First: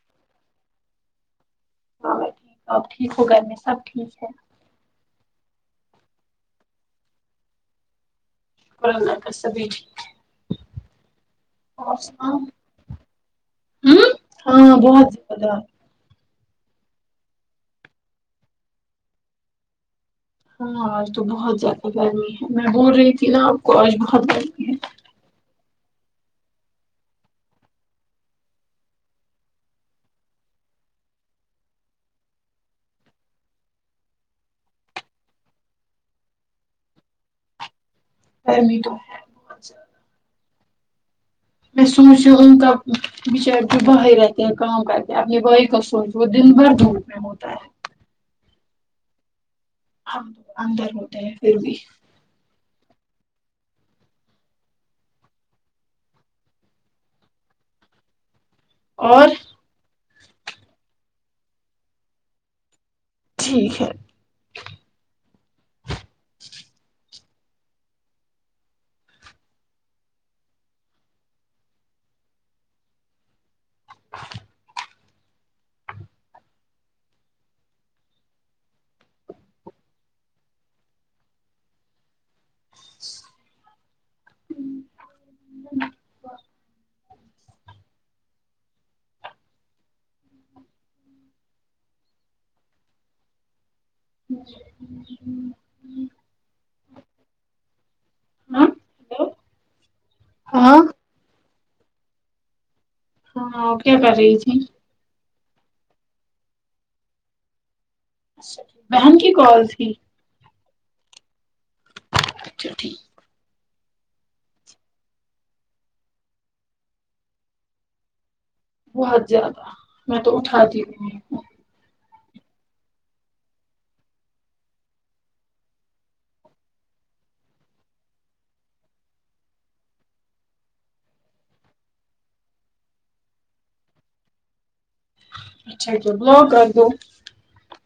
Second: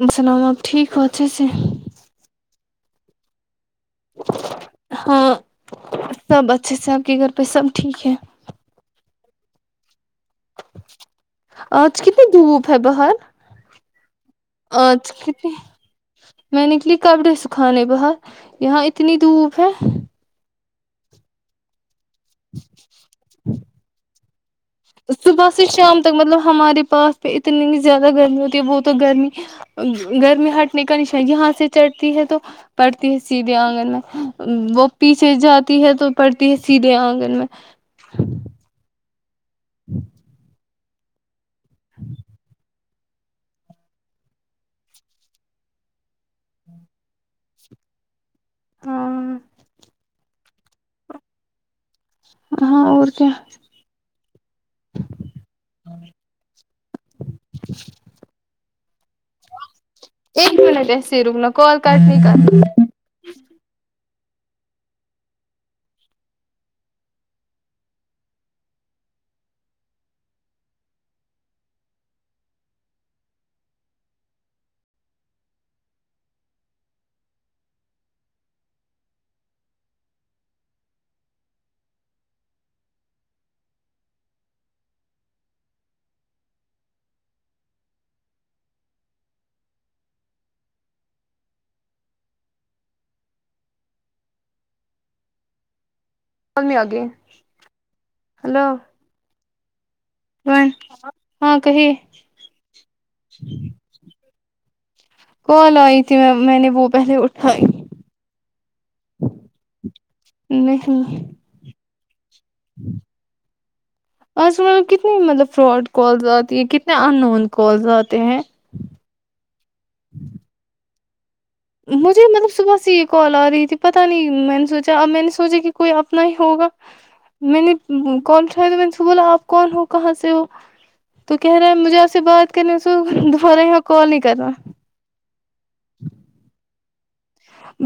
والسلام آپ ٹھیک ہو اچھے سے ہاں میں ٹھیک ہوں آپ ٹھیک ہو گھر میں سب ٹھیک ہے ہاں سب اچھے سے آپ کے گھر پہ سب ٹھیک ہے کرنا کس بھی [unintelligible] آج کتنی سناؤ دھوپ ہے باہر ہوں ہاں آج بہت کتنی زیادہ میں نکلی کپڑے سکھانے باہر یہاں اتنی دھوپ ہے ہاں آج تو بہت زیادہ گرمی ہے میں بول رہی تھی نا آپ کو آج بہت گرمی ہے صبح سے شام تک مطلب ہمارے پاس پہ اتنی زیادہ گرمی ہوتی ہے وہ تو گرمی گرمی ہٹنے کا نشان یہاں سے چڑھتی ہے تو پڑتی ہے سیدھے آنگن میں وہ پیچھے جاتی ہے تو پڑتی ہے سیدھے آنگن میں گرمی تو بہت [inaudible] [unintelligible] بیچارے جو باہر رہتے ہیں کام کرتے اب یہ بھائی کا سوچ وہ دن بھر دھوپ میں ہوتا ہے ہاں ہم اندر ہوتے ہیں پھر بھی ہاں اور کیا [unintelligible] اور ایک منٹ ایسے ہی رکنا کال کاٹ نہیں کرنا ٹھیک ہے [unintelligible] [unintelligible] ہلو ہاں [unintelligible] ہاں ہاں کہیے ہاں آپ کیا کررہی تھیں کال آئی تھی میں میں نے وہ پہلے اٹھائی بہن کی کال تھی نہیں اچھا ٹھیک آج کل کتنی مطلب فراڈ کالز آتی ہیں کتنے ان نون کالز آتے ہیں بہت زیادہ میں تو اٹھاتی بھی نہیں ہوں مجھے مطلب صبح سے یہ کال آ رہی تھی پتہ نہیں میں نے سوچا اب میں نے سوچا کہ کوئی اپنا ہی ہوگا کال اٹھاۓ بعد سے بولا آپ کون ہو کہاں سے ہو تو کہہ رہا ہے مجھے آپ سے بات کرنے سے دوبارہ یہاں کال نہیں کرنا اچھا اچھ بلاک کر دو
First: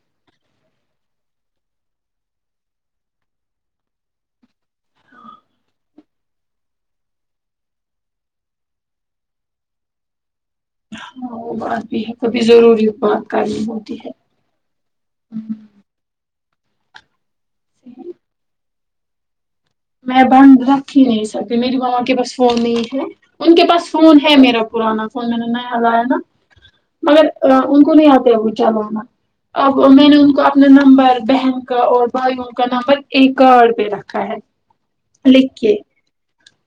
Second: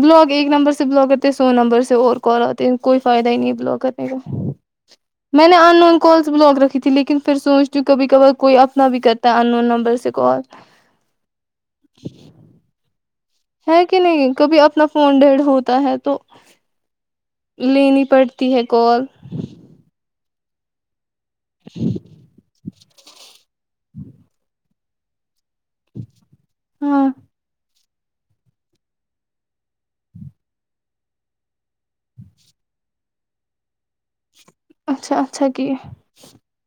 بلاک ایک نمبر سے بلاک کرتے ہیں سو نمبر سے اور کال آتے ہیں کوئی فائدہ ہی نہیں ہے بلاک کرنے کا میں نے ان نون کالس بلاک رکھی تھی لیکن پھر سوچتی ہوں کبھی کبار کوئی اپنا بھی کرے ان نون نمبر سے کال ہاں وہ بات بھی ہے کبھی ضروری بات کرنی ہے ہوتی کہ نہیں کبھی اپنا فون ڈیڈ ہوتا ہے تو لینی پڑتی ہے کال میں بند رکھ ہی نہیں سکتی میری ماما کہ بس فون نہیں ہے ان کے پاس فون ہے میرا پرانا فون میں نے نیا لایا نا ہاں مگر ا ان کو نہیں آتے ابھی چلانا اب میں نے ان کو اپنا نمبر بہن کا اور بھائیوں کا نمبر ایک کارڈ پہ رکھا ہے اچھا اچھا لکھ کیا کے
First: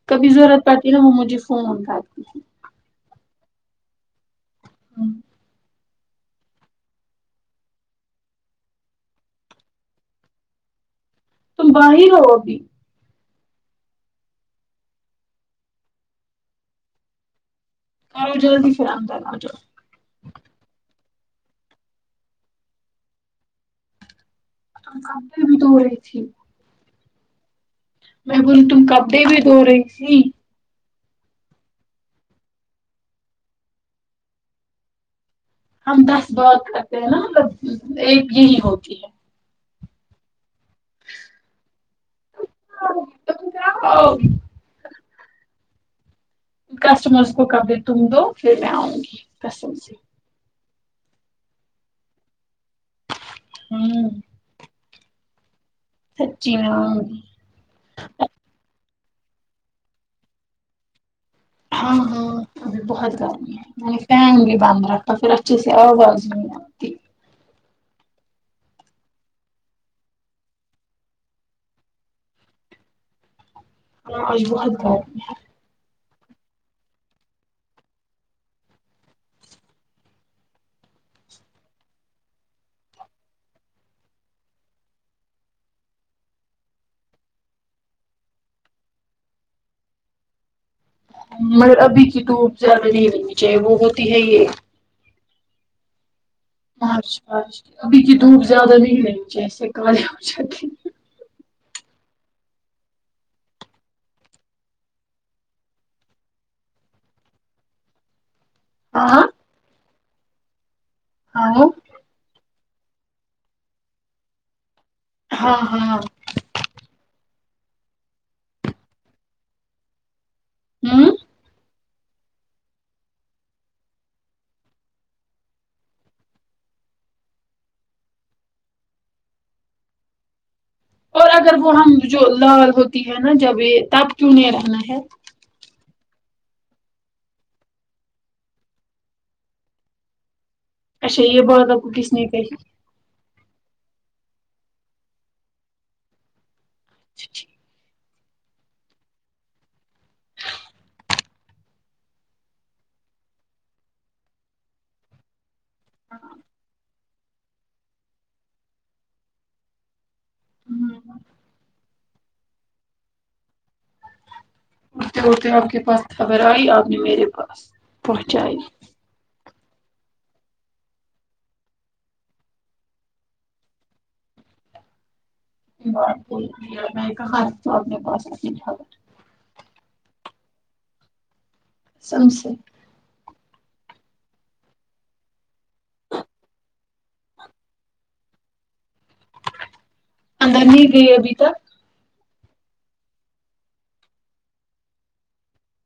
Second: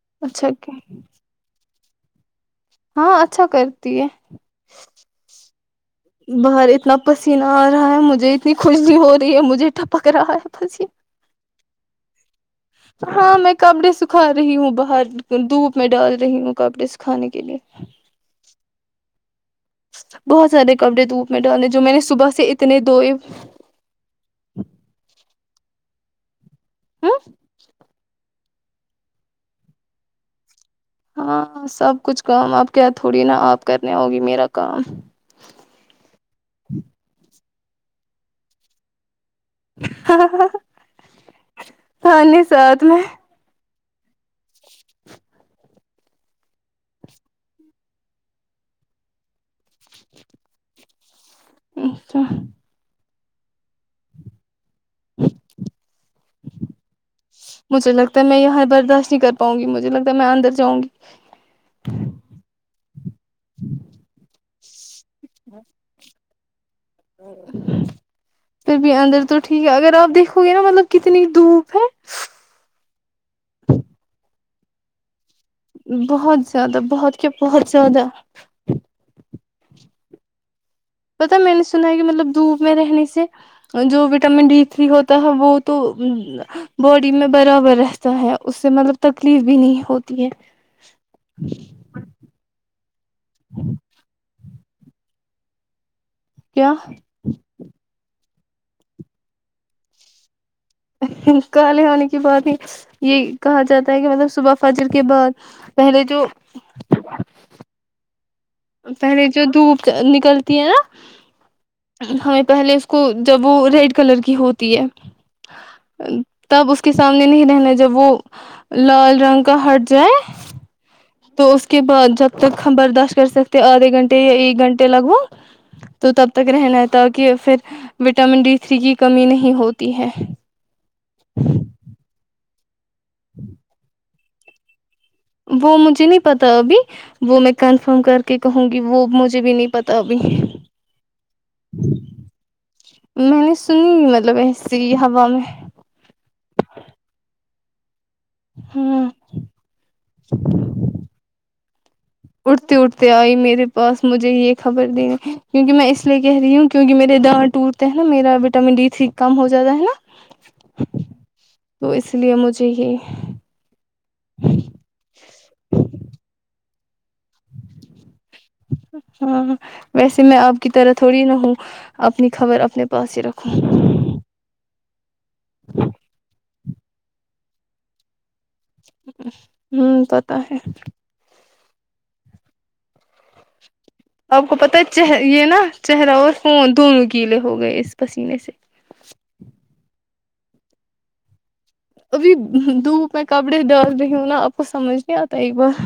کبھی ضرورت پڑتی ہے نا وہ مجھے فون کرتی تھی ہاں اچھا کرتی ہے [inaudible] باہر اتنا پسینہ آ رہا ہے مجھے اتنی خوشی ہو رہی ہے مجھے ٹپک رہا ہے پسیینہ تم باہر ہو ابھی ہاں میں کپڑے سکھا رہی ہوں باہر دھوپ میں ڈال رہی ہوں کپڑے سکھانے کے لیے کرو جلدی پھر اندر آجاو بہت سارے کپڑے دھوپ میں ڈالے جو میں نے صبح سے اتنے دھوۓ ابھی دھورہی تھی ھم میں بولی تم کپڑے بھی دھورہی تھی ہاں سب کچھ کام آپ کیا تھوڑی نه آپ کرنے ہوگی میرا کام ہم دس بارکرتے ہیں نا ایک یہی ہوتی ہے یعنی ساتھ میں کسٹمبرس کو کبھی تم دو پھر میں آؤنگی کسٹمبرس اچھا ھمم سچی میں آؤں گی مجھے لگتا ہے میں یہاں برداشت نہیں کر پاؤنگی مجھے لگتا ہے میں اندر جاؤںگی ہاں ہاں ابھی بہت گرمی ہے میں نے فین بھی بند رکھا ہے اور پھر اچھے سے آواز نہیں آتی پھر بھی اندر تو ٹھیک ہے اگر آپ دیکھو گے نا مطلب کتنی دھوپ ہے ہاں بہت ہے بہت زیادہ بہت کیا بہت زیادہ پتا ہے میں نے سنا ہے کہ مطلب دھوپ میں رہنے سے جو وٹامن ڈی تری ہوتا ہے وہ تو باڈی میں برابر رہتا ہے اس سے مطلب تکلیف بھی نہیں ہوتی ہے مگر ابھی کی تو زیادہ نہیں لگنی چاہیے وہ ہوتی ہے یہ کیا مارچ مارچ ابھی کی دھوپ زیادہ بھی ہے جیسے کالے ہو جاتے کالے ہونے کی بات نہیں یہ کہا جاتا ہے کہ مطلب صبح فجر کے بعد پہلے جو ہاں پہلے جو دھوپ نکلتی ہے نا ہاں ہمیں پہلے اس کو جب وہ ریڈ کلر کی ہوتی ہے ہاں ہاں تب اس کے سامنے نہیں رہنا جب وہ لال رنگ کا ہٹ جائے ھمم تو اس کے بعد جب تک ہم برداشت کر سکتے آدھے گھنٹے یا ایک گھنٹے لگبھگ تو تب تک رہنا ہے تاکہ پھر وٹامن ڈی تری کی کمی نہیں ہوتی ہے اور اگر وہ ہم جو لال ہوتی ہے نا جب یہ تب کیوں نہیں رہنا ہے وہ مجھے نہیں پتا ابھی وہ میں کنفرم کر کے کہوںگی وہ مجھے بھی نہیں پتا ابھی اچھا یہ بات آپکو کس نے کہی میں نے سنی مطلب ایسی ہی ہوا میں اچھا ٹھیک۔ ھمم اٹھتے اٹھتے آئی میرے پاس مجھے یہ خبر دینے کیونکہ میں اس لیے کہہ رہی ہوں کیونکہ میرے دانت ٹوٹتے ہے نا میرا وٹامن ڈی تری کم ہو جاتا ہے نا ہوں تو اس لیے مجھے یہ اڑتے اڑتے آپ کے پاس خبر آئی آپ نے میرے پاس پہنچائی ہاں ویسے میں آپ کی طرح تھوڑی نہ ہوں اپنی خبر اپنے پاس ہی رکھوں بات تو ایک ہی ہےمیں کہا آپکے پاس آکے جھانکتی ھمم پتا ہے سم سے آپ کو پت ہے چہ یہ نا چہرہ اور فون دونوں گیلے ہو گئے اس پسینے سے اندر نہیں گئی ابھی تک ابھی دھوپ میں کپڑے ڈال رہی ہوں نا آپ کو سمجھ نہیں آتا ایک بار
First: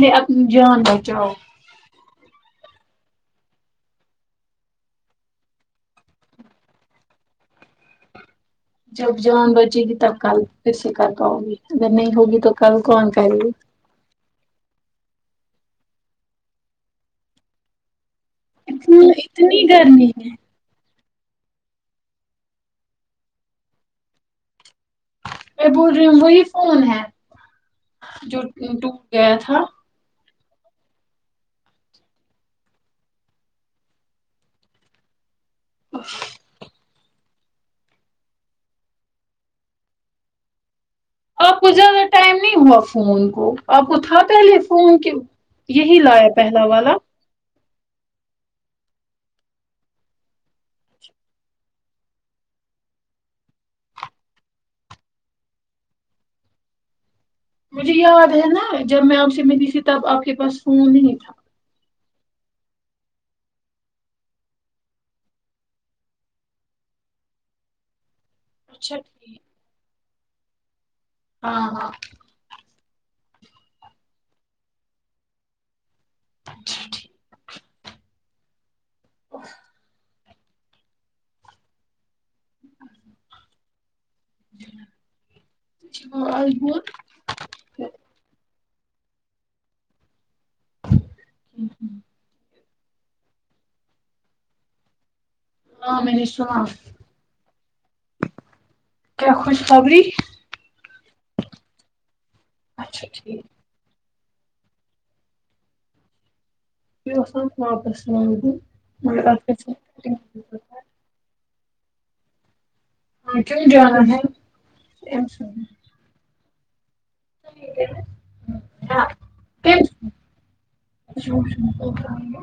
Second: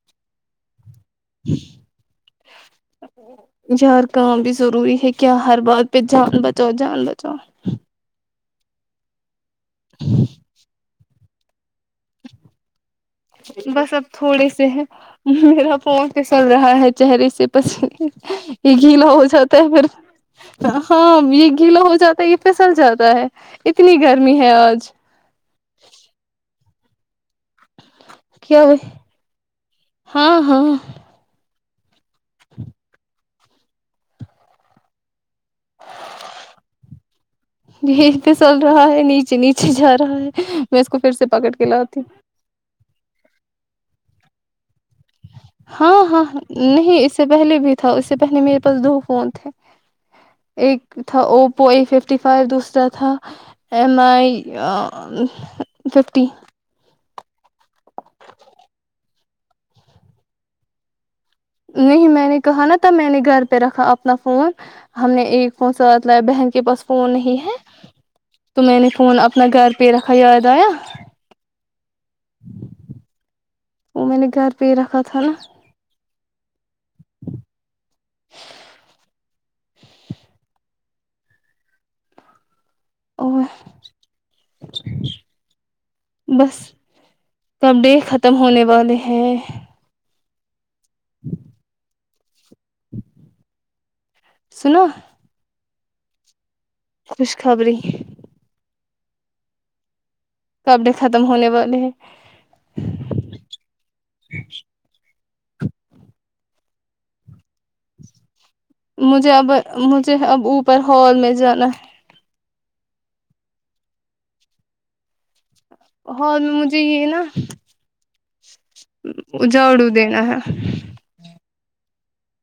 کے اپنی جان بچاؤ جی یار کام بھی ضروری ہے کیا ہر بات پہ جان بچاؤ جان بچاؤ جب جان بچے گی تب کل پھر سے کر پاؤ گی اگر نہیں ہوگی تو کل کون کرے گی بس اب تھوڑے سےہی میرا فون پسل رہا ہے چہرے سے پنے یہ اتنی گیلا ہو جاتا اتنی ہے گرمی ہے پھر ہاں یہ گیلا ہو جاتا ہے یہ پھسل جاتا ہے اتنی گرمی ہے آج بول رہی ہوں وہی فون ہے کیا جوٹک گیا تھا ہاں ہاں نھیچ پسل رہا ہے نیچے نیچے جا رہا ہے میں اس کو پھر سے پکڑ آپ کے کو لاتی زیادہ ٹائم نہیں ہوا فون کو آپ کو تھا پہلے خون کہ ہاں یہی ہاں لایا پہلا والا نہیں اس سے پہلے بھی تھا اس سے پہلے میرے پاس دو فون تھے ایک تھا اوپو ا ففٹی فائیو دوسرا تھا ایم آئی ففٹی مجھے یاد ہے نا جب میں آپ سے ملی تھی تب آپ کے پاس فون نہیں تھا نہیں میں نے کہا نا تب میں نے گھر پہ رکھا اپنا فون ہم نے ایک فون سات لئ بہن کے پاس فون نہیں ہے تو میں نے اچھا فون ٹھیک اپنا گھر پہ رکھا یاد آیا ہاں ہاں وہ میں نے گھر پہ ہی رکھا تھا نا اچھا اچہ اور بس کپ ڈے ختم ہونے والے ہیں ٹھ سناو ہاں میں نےشواں خوش خبرییں کیا خوش خبری کپڑے ختم ہونے والے ہیں اچھا ٹھیک واپس رانگن مجھے اب مجھے اب اوپر ہال میں جانا ہے ہاں کیوں جانا ہے ایس ہال مجھے یہ نا ٹھیک ہے اجھاڑو دینا ہے شو شو تو ہاں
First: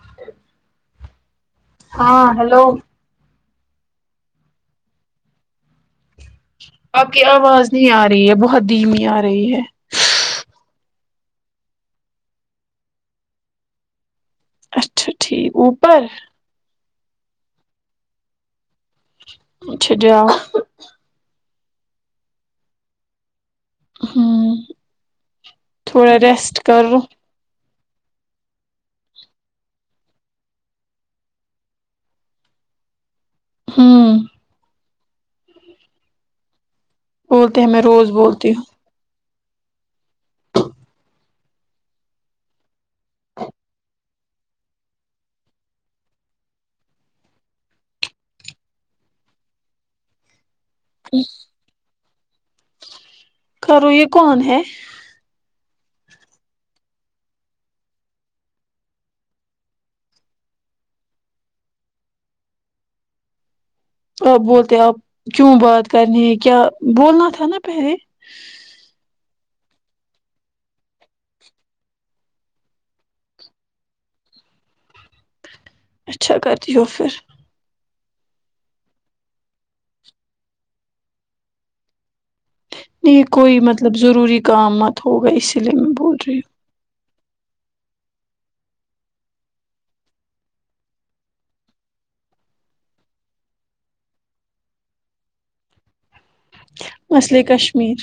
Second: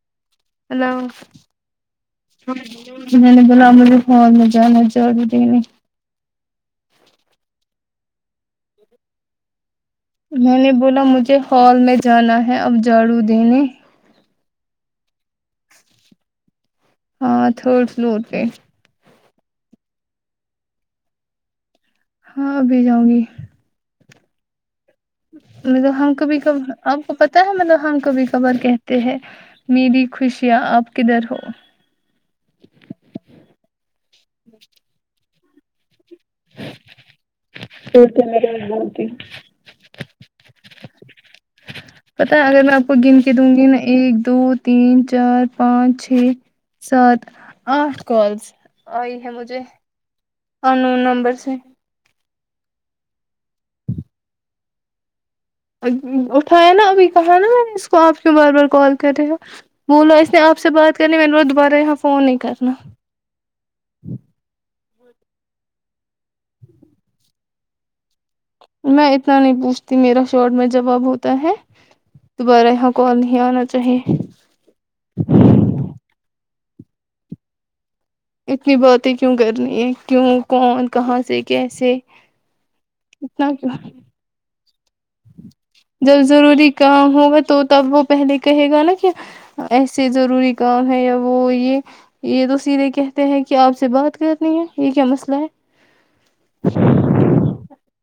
اچہ ہلو جی نے بلااملی فون میں جانا چڑ د نہیں آپ کی آواز نہیں آ رہی ہے بہت دھیمی آ رہی ہے میں نے بولا مجھے ہال میں جانا ہے اب جھاڑو دینے اچھا ٹھیک اوپر ہاں تھرڈ فلور پہ اچھا جاو ہاں ابھی جاؤں گی ہاں مطلب ہم کبھی کب کرو کو پ تا ہے ہمطلب ہم کبھی کبھار کہتے ہیں میری خوشیاں آپ کدھر ہو ام بولتے ہیں میں روز بولتی ہوں جی پتا ہے اگر میں آپ کو گن کے دوں گی نا ایک دو تین چار پانچ چھ سات آٹھ کالس آئی ہیں مجھے اور نون نمبر سے کرو یہ کون ہے اٹھایا نا ابھی کہا نا میں نے اس کو آپ کے بار بار کال کرے ہیں بولو اس نے آپ سے بات کرنی میں نے دوبارہ یہاں فون نہیں کرنا آپ بولتے آپ کیوں بات کرنی ہے کیا بولنا تھا نا پہلے میں اتنا نہیں پوچھتی میرا شارٹ میں جواب ہوتا ہے دوبارہ یہاں کال نہیں آنا چاہیے اچھا کرتی ہو پھر اتنی باتیں کیوں کرنی ہیں کیوں کون کہاں سے کیسے یہ اتنا کوئی کیوں مطلب ضروری کام مت ہوگا اس جب ضروری کام ہوگا تو تب وہ پہلے کہے گا نا کیا ایسے ضروری کام ہے یا وہ یہ یہ تو سیدھے کہتے ہیں کہ آپ سے بات کرنی ہے یہ کیا مسئلہ ہے مسئلے کشمیر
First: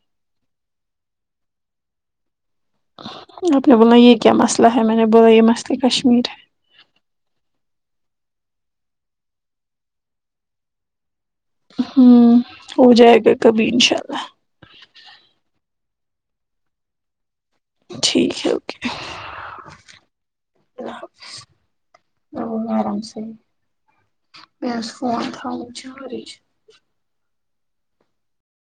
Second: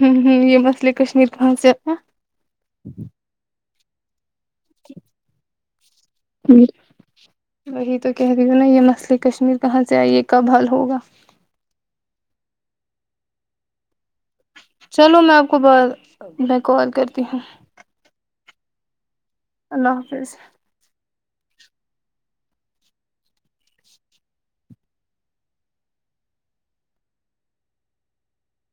ہوں ہوں یہ مسئلے کشمیر پہنچ جاتا آپ نے بولا یہ کیا مسئلہ ہے میں نے بولا یہ مسئلہ کشمیر ہے وہی تو کہہ رہی ہوں نا یہ مسئلے کشمیر کہاں سے آئی یہ کب حل ہوگا ہوں ہو جائے گا کبھی انشاء اللہ چلو میں آپ کو ب میں کال کرتی ہوں ٹھیک ہے اوکے اللہ حافظ وہ آم سے میرا فون تھاوں چارچ